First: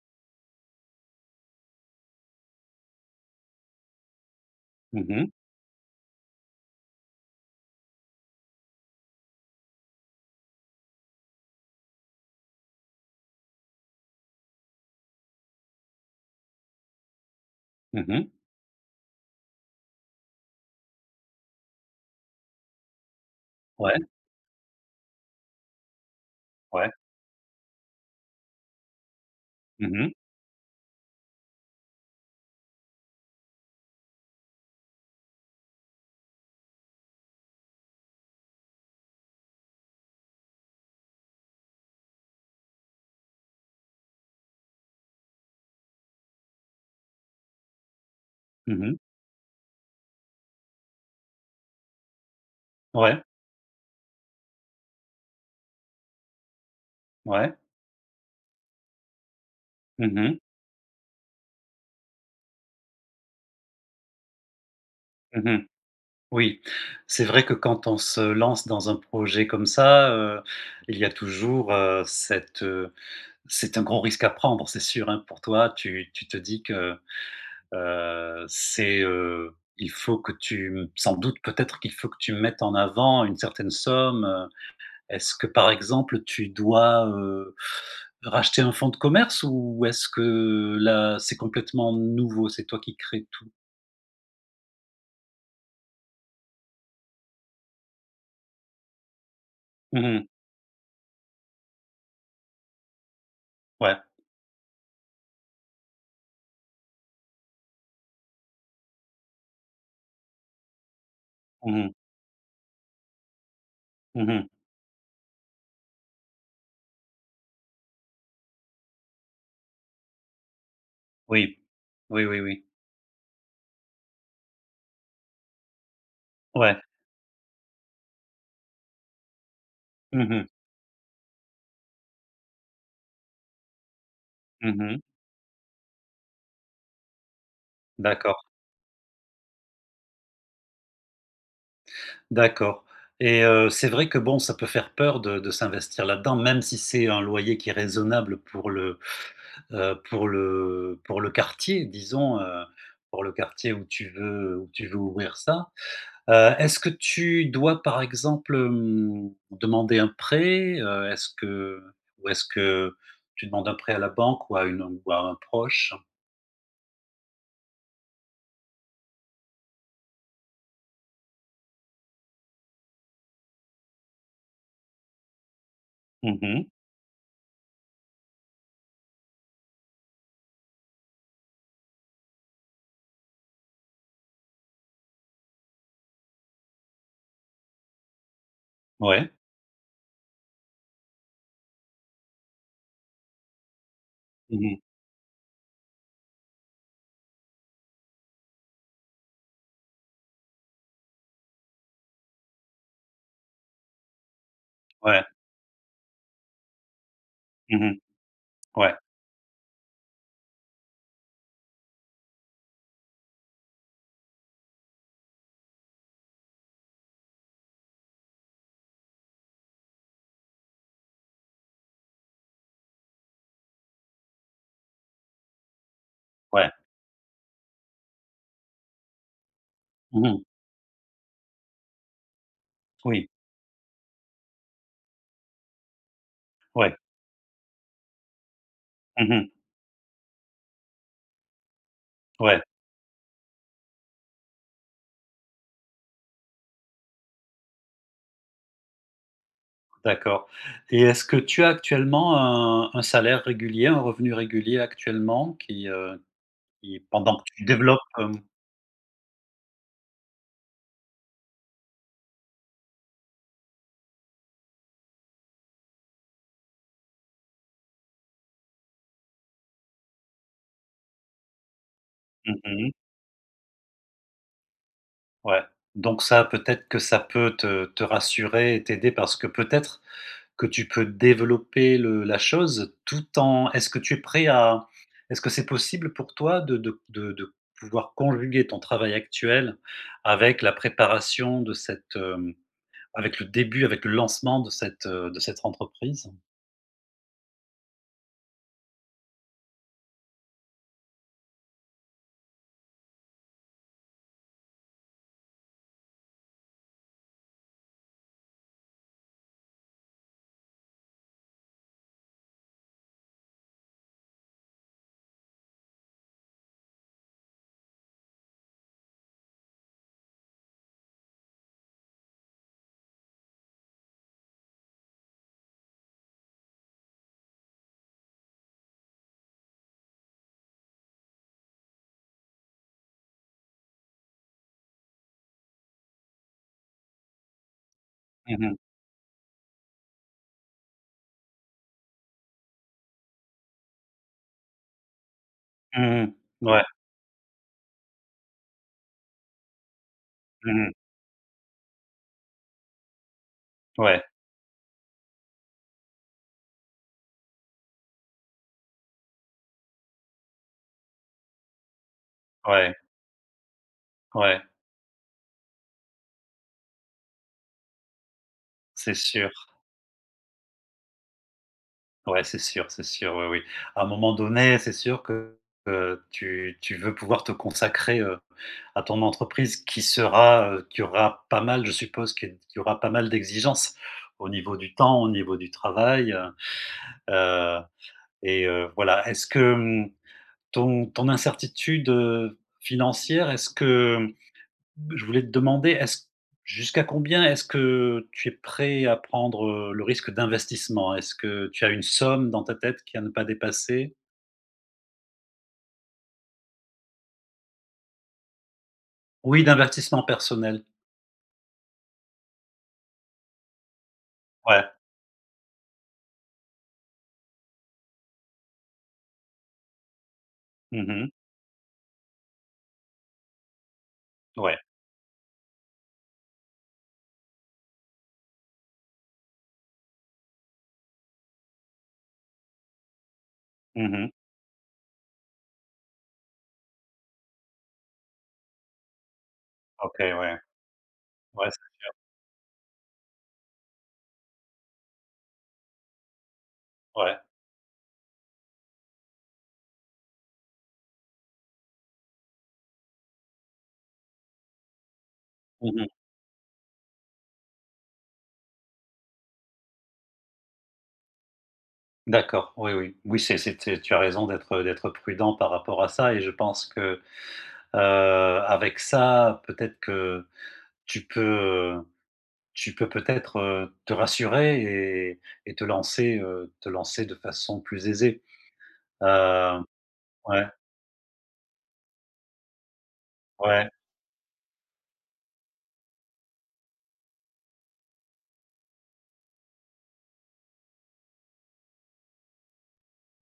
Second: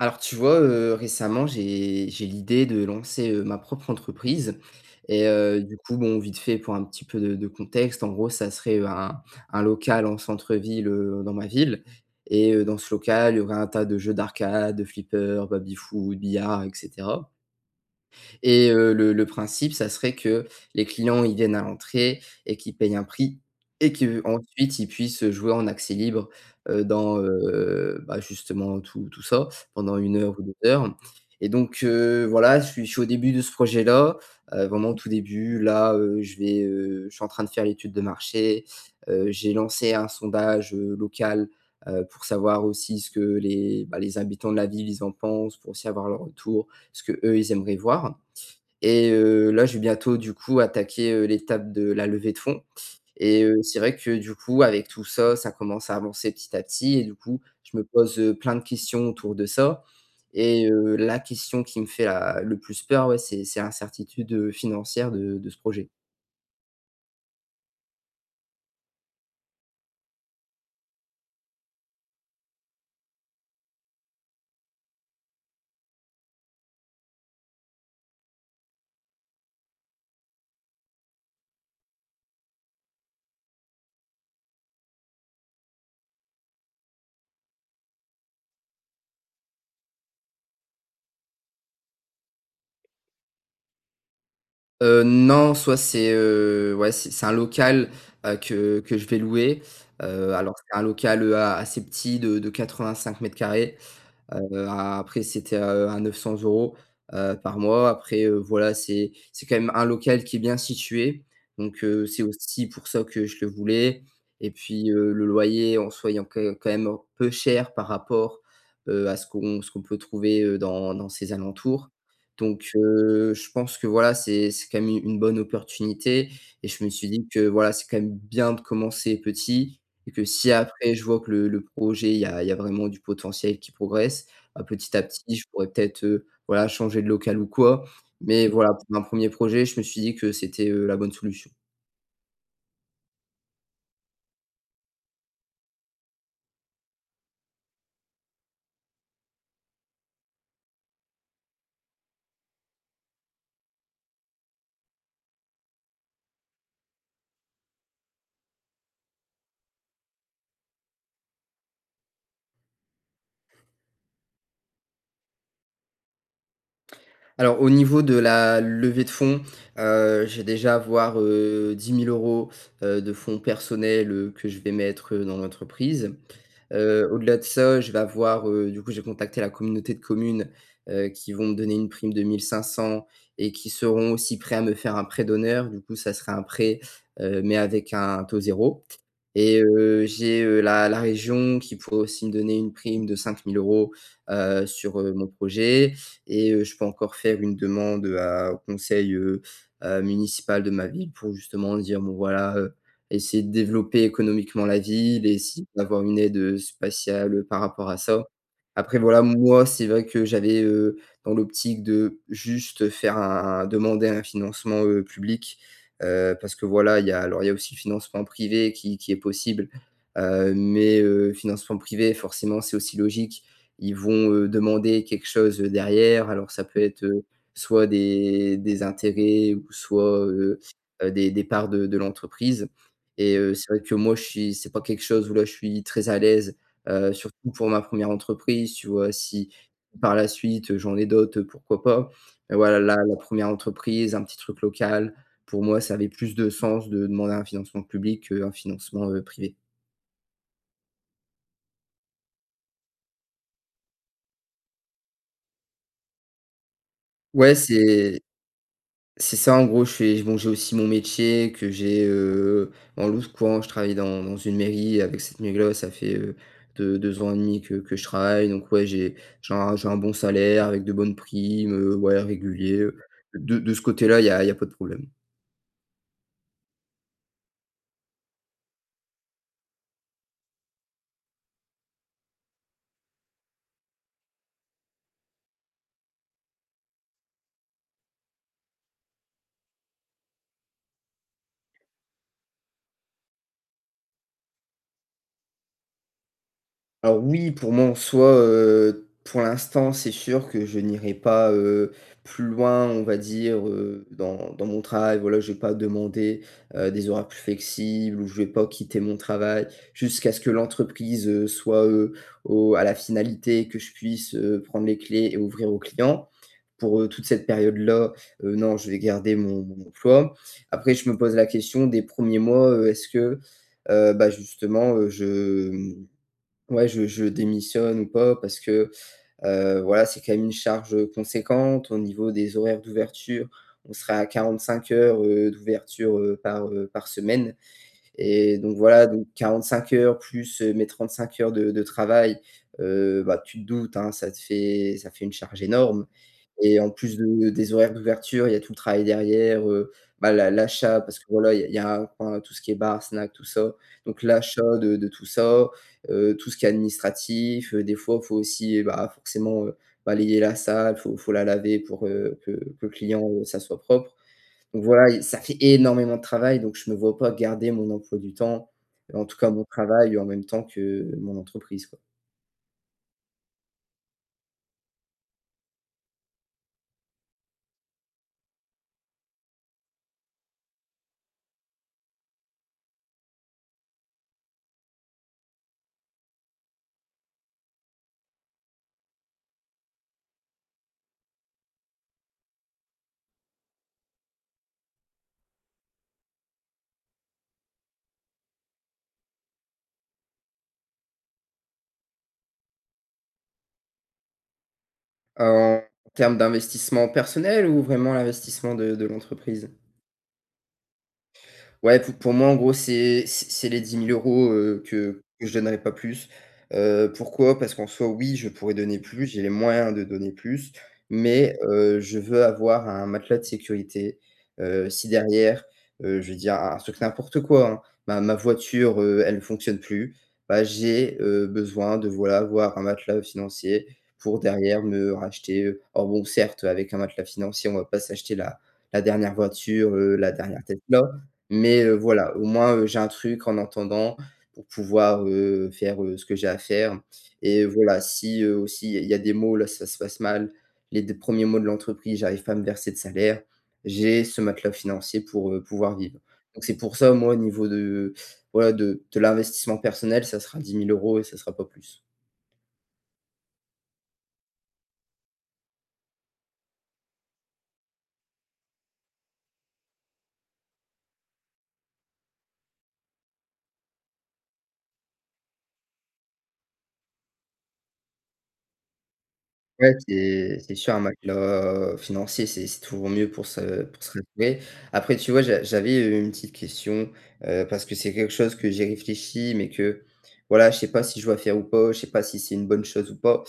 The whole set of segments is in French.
Alors tu vois, heu, récemment, j'ai j'ai l'idée de lancer, heu, ma propre entreprise Mmh et mh. heu, du coup, bon, vite fait, pour un petit peu de de contexte, en gros, ça serait, heu, un un local en centre-ville, heu, dans ma ville et heu, dans ce local, il y aurait un tas de jeux d'arcade, de flipper, baby foot, billard et cetera Mmh mh. et heu, le le principe, ça serait que les clients, ils viennent à l'entrée et qu'ils paient un prix et Ouais. qu'ensuite ils puissent, heu, jouer en accès libre, heu, Ouais. dans, heu, bah, justement tout tout ça, Mmh pendant mh. 1 heure ou 2 heures et donc heu, voilà, je suis je suis au début de ce projet-là, heu, vraiment au tout début, là, heu, je vais, heu, je suis en train de faire l'étude de marché, heu, j'ai lancé un sondage, heu, local, heu, pour savoir aussi ce que les, bah, les habitants de la ville, ils en pensent, pour aussi avoir leur retour, ce que, eux, ils aimeraient voir Mmh mh. et heu, là, je vais bientôt, du coup, attaquer, heu, l'étape de la levée de fond Ouais. et heu, c'est vrai que du coup, avec tout ça, ça commence à avancer petit à petit et du coup, Ouais. je me pose, heu, plein de questions autour de ça Mmh mh. et heu, la question qui me fait a le plus peur, ouais, c'est c'est l'incertitude, heu, financière de Mmh de ce mh. projet. Oui. C'est vrai que quand on se lance dans un projet comme ça, heu, il y a toujours, heu, cette c'est un gros risque à prendre, c'est sûr, hein pour toi, tu tu te dis que, heu, c'est, heu, il faut que tu, mmh, sans doute, peut-être qu'il faut que tu mettes en avant une certaine somme, heu, est-ce que par exemple, tu dois, heu, racheter un fond de commerce ou est-ce que, là, c'est complètement nouveau, c'est toi qui crée tout? Heu, non. Soit c'est, heu ouais, c'est c'est un local, heu, que que je vais louer. Mmh mh. Heu, alors c'est un local, heu, a assez petit, de de 85 mètres carrés. Ouais. Heu, après, c'était heu, à 900 €, heu, par mois. Après, heu, voilà, c'est c'est quand même un local qui est bien situé, Mmh donc mh. heu, c'est aussi pour ça que je le voulais. Mmh mh. Et puis, heu, le loyer, en soi, il est quand même quand même en peu cher par rapport, heu, à ce qu'on ce qu'on peut trouver, heu, dans dans ces Oui. alentours. Oui, oui, oui. Donc heu, je pense que voilà, c'est c'est quand même u une bonne opportunité et Ouais. je me suis dit que voilà, c'est quand même bien de commencer petit et que, Mmh mh. si après je vois que le le projet il y a il y a vraiment du potentiel qui progresse, bah, Mmh petit mh. à petit, je pourrais peut-être, heu, voilà changer de local ou quoi. D'accord. Mais voilà, pour un 1er projet, je me suis dit que c'était, heu, la bonne solution. D'accord et heu, c'est vrai que bon ça peut faire peur de de s'investir là-dedans, même si c'est un loyer qui est raisonnable pour le, heu, pour le pour le quartier disons, heu, pour le quartier où tu veux où tu veux ouvrir ça. Heu, est-ce que tu dois, par exemple, hem, demander un prêt? Heu, est-ce que ou est-ce que tu demandes un prêt à la banque ou à une ou à un proche? Alors, au niveau de la levée de fonds, heu, j'ai déjà avoir, heu, 10 000 €, heu, de fonds personnels, heu, que je vais mettre, heu, dans l'entreprise. Mmh mh. Heu, au-delà de ça, je vais avoir, heu, du coup, j'ai contacté la communauté de communes, heu, qui vont me donner une prime de 1 500 et qui seront aussi prêts à me faire un prêt d'honneur. Du coup, ça sera un prêt, heu, mais avec un taux 0. Ouais. Et heu, j'ai, heu, la la région qui pourrait aussi me donner une prime de 5 000 €, Mmh heu, mh. sur, heu, mon projet et heu Je peux encore faire une demande, heu, à au conseil, heu, heu, municipal de ma ville pour justement dire: «Bon voilà, heu, essayer de développer économiquement la Ouais. ville et essayer d'avoir une aide, heu, spatiale, heu, par Mmh rapport à mh. ça». Ouais. Après voilà, moi, c'est vrai que j'avais, heu, dans l'optique de juste faire un un demander un financement, heu, public. Heu, parce que, voilà, il y a, alors il y a aussi le financement privé qui qui est possible. Heu, mais heu, financement privé, forcément, c'est aussi logique, ils vont, heu, demander quelque chose, heu, derrière. Alors ça Ouais. peut être, heu, soit des des intérêts ou soit, Mmh mh. heu, heu, des des parts de de l'entreprise. Oui. Et heu, c'est vrai que moi je suis c'est pas quelque chose où là je suis très à l'aise, Ouais. heu, surtout pour ma première entreprise, tu vois? Mmh mh. Si par la suite, heu, j'en ai d'autres, heu, pourquoi pas. Et Ouais. voilà, la la première entreprise, un petit truc local, pour moi, ça avait plus de sens de demander un financement public qu'un financement, heu, privé. D'accord et est-ce que tu as actuellement un un salaire régulier, un revenu régulier actuellement, qui, heu, qui pendant que Ouais, tu développes, c'est hem? c'est ça en gros, je fais bon, j'ai aussi mon métier que j'ai, heu, [unintelligible] je travaille dans dans une mairie avec cette, [unintelligible] ça fait heu, deux-2 ans et 1/2 que que je travaillen, donc ouais, j'ai j'ai un j'ai un bon salaire avec de bonnes primes, heu, ouais, Mmh régulier, mh. heu, de de ce côté-là, il y a il y a pas de problème. Ouais, donc ça, peut-être que ça peut te te rassurer et t'aider parce que peut-être que tu peux développer le la chose tout en est-ce que tu es prêt à est-ce que c'est possible pour toi de de de de pouvoir conjuguer ton travail actuel avec la préparation de cette, hem, avec le début avec le lancement de cette, heu, de cette entreprise? Ah oui, pour moi, en soi, heu, pour l'instant, c'est sûr que je n'irai pas, heu, plus loin, on va dire, heu, dans dans mon travail, voilà, j'ai pas demandé, heu, des horaires plus flexibles ou je vais pas quitter mon travail jusqu'à ce que l'entreprise, heu, soit, heu, au à la finalité que je puisse, heu, prendre les clés et ouvrir aux clients pour, heu, toute cette période là, heu, non, je vais garder mon mon emploi. Après, je me pose la question des 1ers mois, heu: «Est-ce que, heu, ben, justement, heu, je, hem, ouais, je je démissionne ou pas?» parce que, heu, voilà, c'est quand même une charge conséquente au niveau des horaires d'ouverture. On sera à 45 heures, heu, d'ouverture, heu, par, heu, par semaine Mmh et donc mh. voilà, donc 45 heures plus mes 35 heures de de travail, heu, bah, tu te doutes, hein, ça te fait ça fait une charge énorme Mmh mh. et Ouais. en plus de des horaires d'ouverture, il y a tout le travail derrière, heu, bah, l'a Mmh mh. l'achat parce que, voilà, il y a aura ben, tout ce qui est bar, snack, tout ça, donc Ouais. l'achat de de tout ça, heu, tout ce qui est administratif, des fois il faut aussi, bah, forcément, heu, balayer la salle, faut faut la laver pour, heu, que que le Ouais. client, heu, ça soit propre, Ouais. donc voilà, y ça fait énormément de travail, donc je me vois pas garder mon emploi du temps, C'est en tout cas sûr. mon travail en même temps que mon entreprise, quoi. Ouais, c'est sûr, c'est sûr. Oui, oui, à un moment donné, c'est sûr que, heu, tu tu veux pouvoir te consacrer, heu, à ton entreprise, qui sera, heu, qui aura pas mal, je suppose, qu'il y aura pas mal d'exigences, au niveau du temps, au niveau du travail, heu. Heu, et heu, voilà. Est-ce que, hem, ton ton incertitude, heu, financière est-ce que mmh, je voulais te demander: est-ce jusqu'à combien est-ce que tu es prêt à prendre, heu, le risque d'investissement? Est-ce que tu as une somme dans ta tête qui à ne pas dépasser? En termes d'investissement personnel ou vraiment l'investissement de de Oui, l'entreprise? d'invertissement personnel. Ouais, pou pour moi en gros, c'est c'est c'est les 10 000 €, Ouais. heu, que que je donnerai pas plus. Heu, pourquoi? Parce qu'en soit, oui, je pourrais donner plus, j'ai les moyens de donner plus, Mmh mh. mais, heu, je veux avoir un matelas de sécurité. Ouais. Heu, si derrière, heu, je veux dire un un truc n'importe quoi, hein. Ma ma voiture, heu, elle fonctionne plus, bah j'ai, heu, besoin, de voilà, voir un matelas, heu, financier Mmh mh. pour derrière me racheter, heu en Bon, certes, avec un matelas financier, on va pas s'acheter la la dernière voiture, OK, heu, la ouais. dernière Tesla, Ouais, c'est mais heu, bien. voilà, au moins, heu, j'ai un truc en entendant pour pouvoir, heu, faire, heu, ce que j'ai à faire. Ouais. Et voilà, si heu, aussi il y a il y a des mo là ça se passe mal. Les 2 1res mois de l'entreprise, j'arrive pas à me verser de salaire. J'ai ce matelas financier pour, heu, Mmh pouvoir mh. vivre. Donc c'est pour ça, moi, au niveau de, voilà de de l'investissement personnel, ça sera 10 000 € et ça sera pas plus. D'accord. Oui, oui. Oui c'est c'était c'est Tu as raison d'être, heu, d'être prudent par rapport à ça et je pense que, heu, avec ça, peut-être que, tu peux, heu, tu peux peut-être, heu, te rassurer et et te lancer, heu, te lancer de façon plus aisée. Heu, Ouais, c'est ouais. c'est sûr. Un matelas financier, c'est c'est toujours mieux pour se Ouais. pour se relever. Après, tu vois, j'a j'avais une petite question, heu, parce que c'est quelque chose que j'ai réfléchi, mais que, voilà, je sais pas si je dois faire ou pas, je sais pas si c'est une bonne chose ou pas.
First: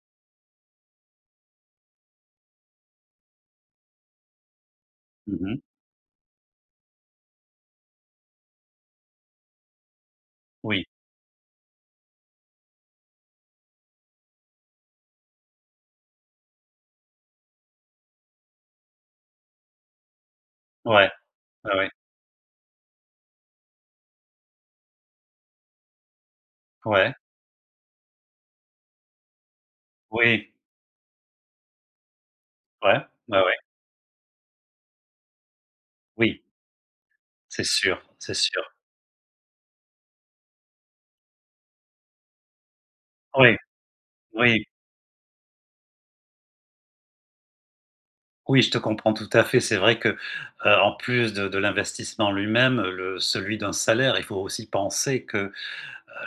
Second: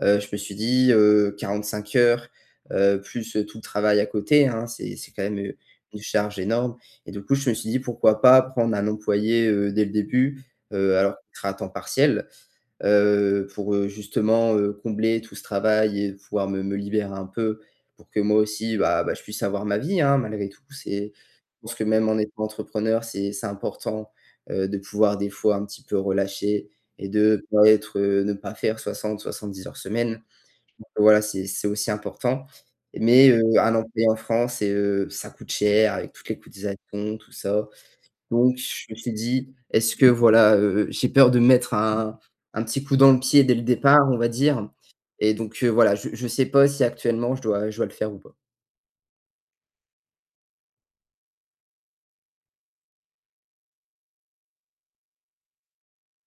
Heu, je me suis dit: «Heu, 45 heures, heu, plus, heu, tout le travail à côté hein, c'est c'est quand même Mmh une mh. charge énorme». Et du coup, je me suis dit: «Pourquoi pas prendre un employé, heu, dès le début»? Oui. Heu, alors qui sera à temps partiel. Heu, pour, heu, justement, heu, combler tout ce travail et pouvoir me, me libérer un peu, pour que moi aussi, bah bah, je puisse avoir ma vie, hein, malgré tout, Ouais. c'est Je Ouais, pense que ouais. même en étant entrepreneur, c'est c'est important, heu, de pouvoir des fois un petit peu relâcher et Ouais. de pas être, heu, ne pas faire 60, 70 heures semaine. Oui. Donc, heu, voilà, c'est c'est aussi important. Ouais. Mais Ouais, heu, ouais. un employé en France et heu, ça coûte cher avec toutes les Oui. cotisations, tout C'est ça. sûr. C'est Donc sûr. je me suis dit: «Est-ce que voilà, heu, j'ai peur de mettre un un petit coup dans le Oh pied dès ouais. le départ, on va Oui. dire?» Et donc heu, voilà, je je sais pas si actuellement je dois je dois le faire ou pas. Oui, je te comprends tout à fait. C'est vrai que, heu, en plus de de l'investissement lui-même, heu, le celui d'un salaire, il faut aussi penser que, heu,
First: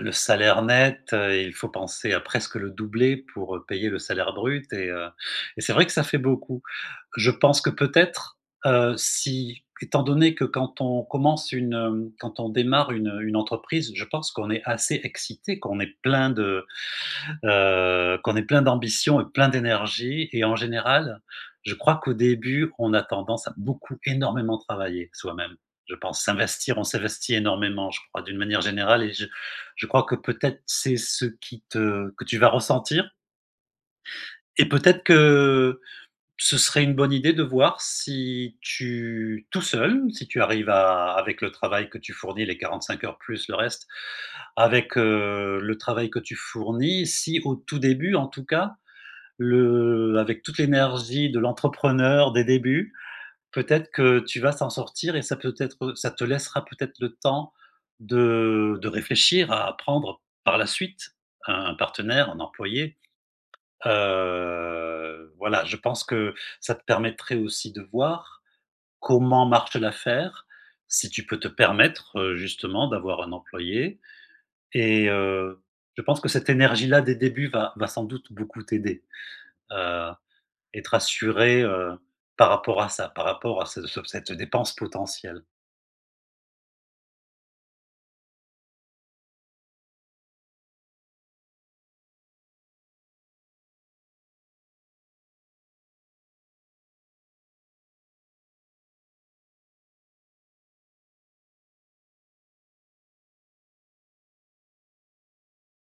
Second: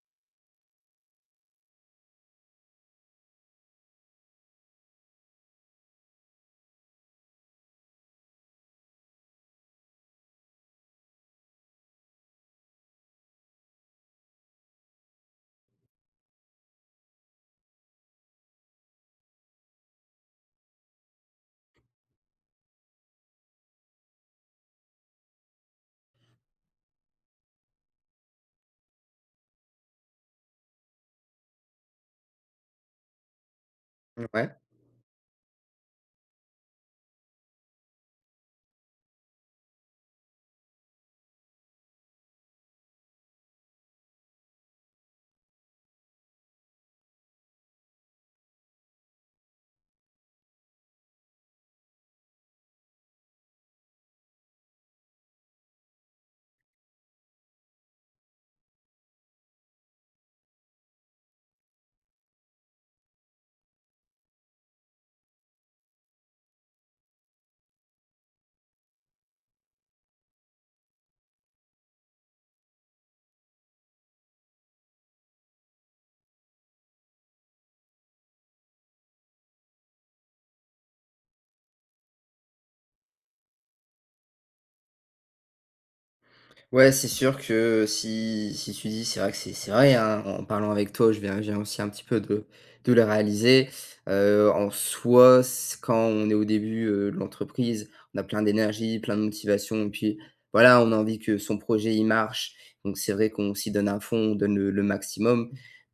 le salaire net, il faut penser à presque le doubler pour, heu, payer le salaire brut et, heu, et c'est vrai que ça fait beaucoup. Je pense que peut-être, heu, si, étant donné que quand on commence une, hem, quand on démarre une, heu, une entreprise, je pense qu'on est assez excité qu'on est plein de, heu, qu'on est plein d'ambition et plein d'énergie et en général, je crois qu'au début, on a tendance à beaucoup énormément travailler soi-même, je pense. S'investir, on s'investit énormément, je crois, d'une manière générale et je je crois que peut-être c'est ce qui te que tu vas ressentir. Mmh ouais. Et peut-être que, ce serait une bonne idée de voir si tu tout seul, si tu arrives à avec le travail que tu fournis les 45 heures plus le reste, avec, heu, le travail que tu fournis. Si au tout début en tout cas, le avec toute l'énergie de l'entrepreneur des débuts, peut-être que tu vas s'en sortir et ça peut être, heu Ça te laissera peut-être le temps de de réfléchir à prendre par la suite un partenaire, un employé. Heu, voilà, je pense que ça te permettrait aussi de voir, comment marche l'affaire? Si tu peux te permettre, heu, justement d'avoir un employé. Et heu, je pense que cette énergie-là des débuts va va sans doute beaucoup t'aider. Heu, et te rassurer, heu, par rapport à ça. Par rapport à ce cet cette dépense potentielle. Ouais, c'est sûr que si si tu dis c'est vrai que c'est c'est vrai, hein, en parlant avec toi, je viens je viens aussi un petit peu de de le réaliser, heu, en soi, s quand on est au début, heu, de l'entreprise, on a plein d'énergie, plein de motivation et puis, voilà, on a envie que son projet il marche, donc c'est vrai qu'on s'y donne à fond, on donne le le maximum,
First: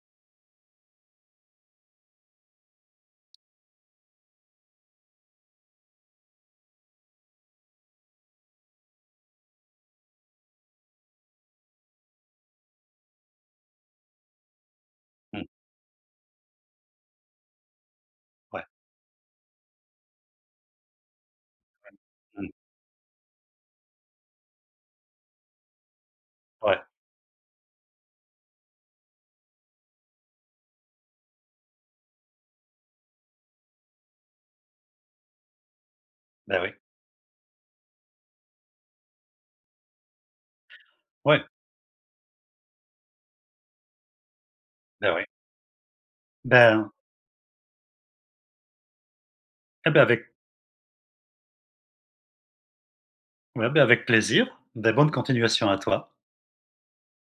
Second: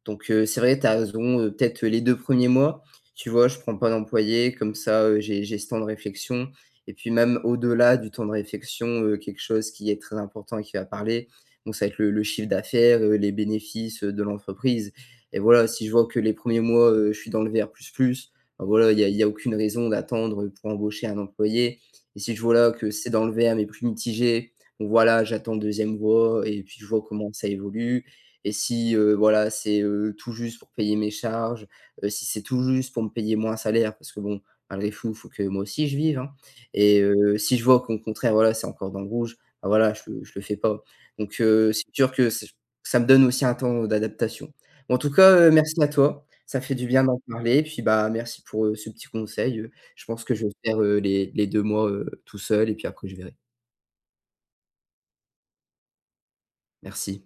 donc heu, c'est vrai, tu as raison, peut-être les 2 1ers mois, tu vois, je prends pas d'employé, comme ça, heu, j'ai j'ai ce temps de réflexion et puis même, au-delà du temps de réflexion, heu, quelque chose qui est très important et qui va parler, donc, ça va être le le chiffre d'affaires, heu, les bénéfices, heu, de l'entreprise et Mmh. voilà, si je vois que les 1ers mois, heu, je suis dans le vert plus, plus, Ouais. bah voilà, il y a il y a aucune raison d'attendre pour embaucher un employé et si je Ouais. Mmh. vois, là, que c'est dans le vert mais plus mitigé, donc voilà, j'attends le 2e vois et puis Ouais. je vois comment que ça évolue et si, heu, voilà, c'est heu, tout juste pour payer mes charges, heu, si c'est tout juste pour me payer, moi, un salaire parce que bon, malgré fou, il faut que moi aussi je vive, hein Beh, oui. et heu, si je vois qu'au contraire, voilà, c'est encore dans le rouge, bah, voilà, je je le fais pas, donc Ouais. heu, c'est sûr que ç ça me donne aussi un temps d'adaptation. Mais en tout Beh, ouais. cas, heu, merci à toi. Ça fait du Ben. bien d'en parler et puis, bah, merci pour, heu, ce petit conseil, heu. Ah, bah, Je pense avec que je vais faire, heu, les les 2 mois, heu, tout seul et puis après je verrai. Ouais, beh, avec plaisir! Beh, bonne continuation à toi. Merci.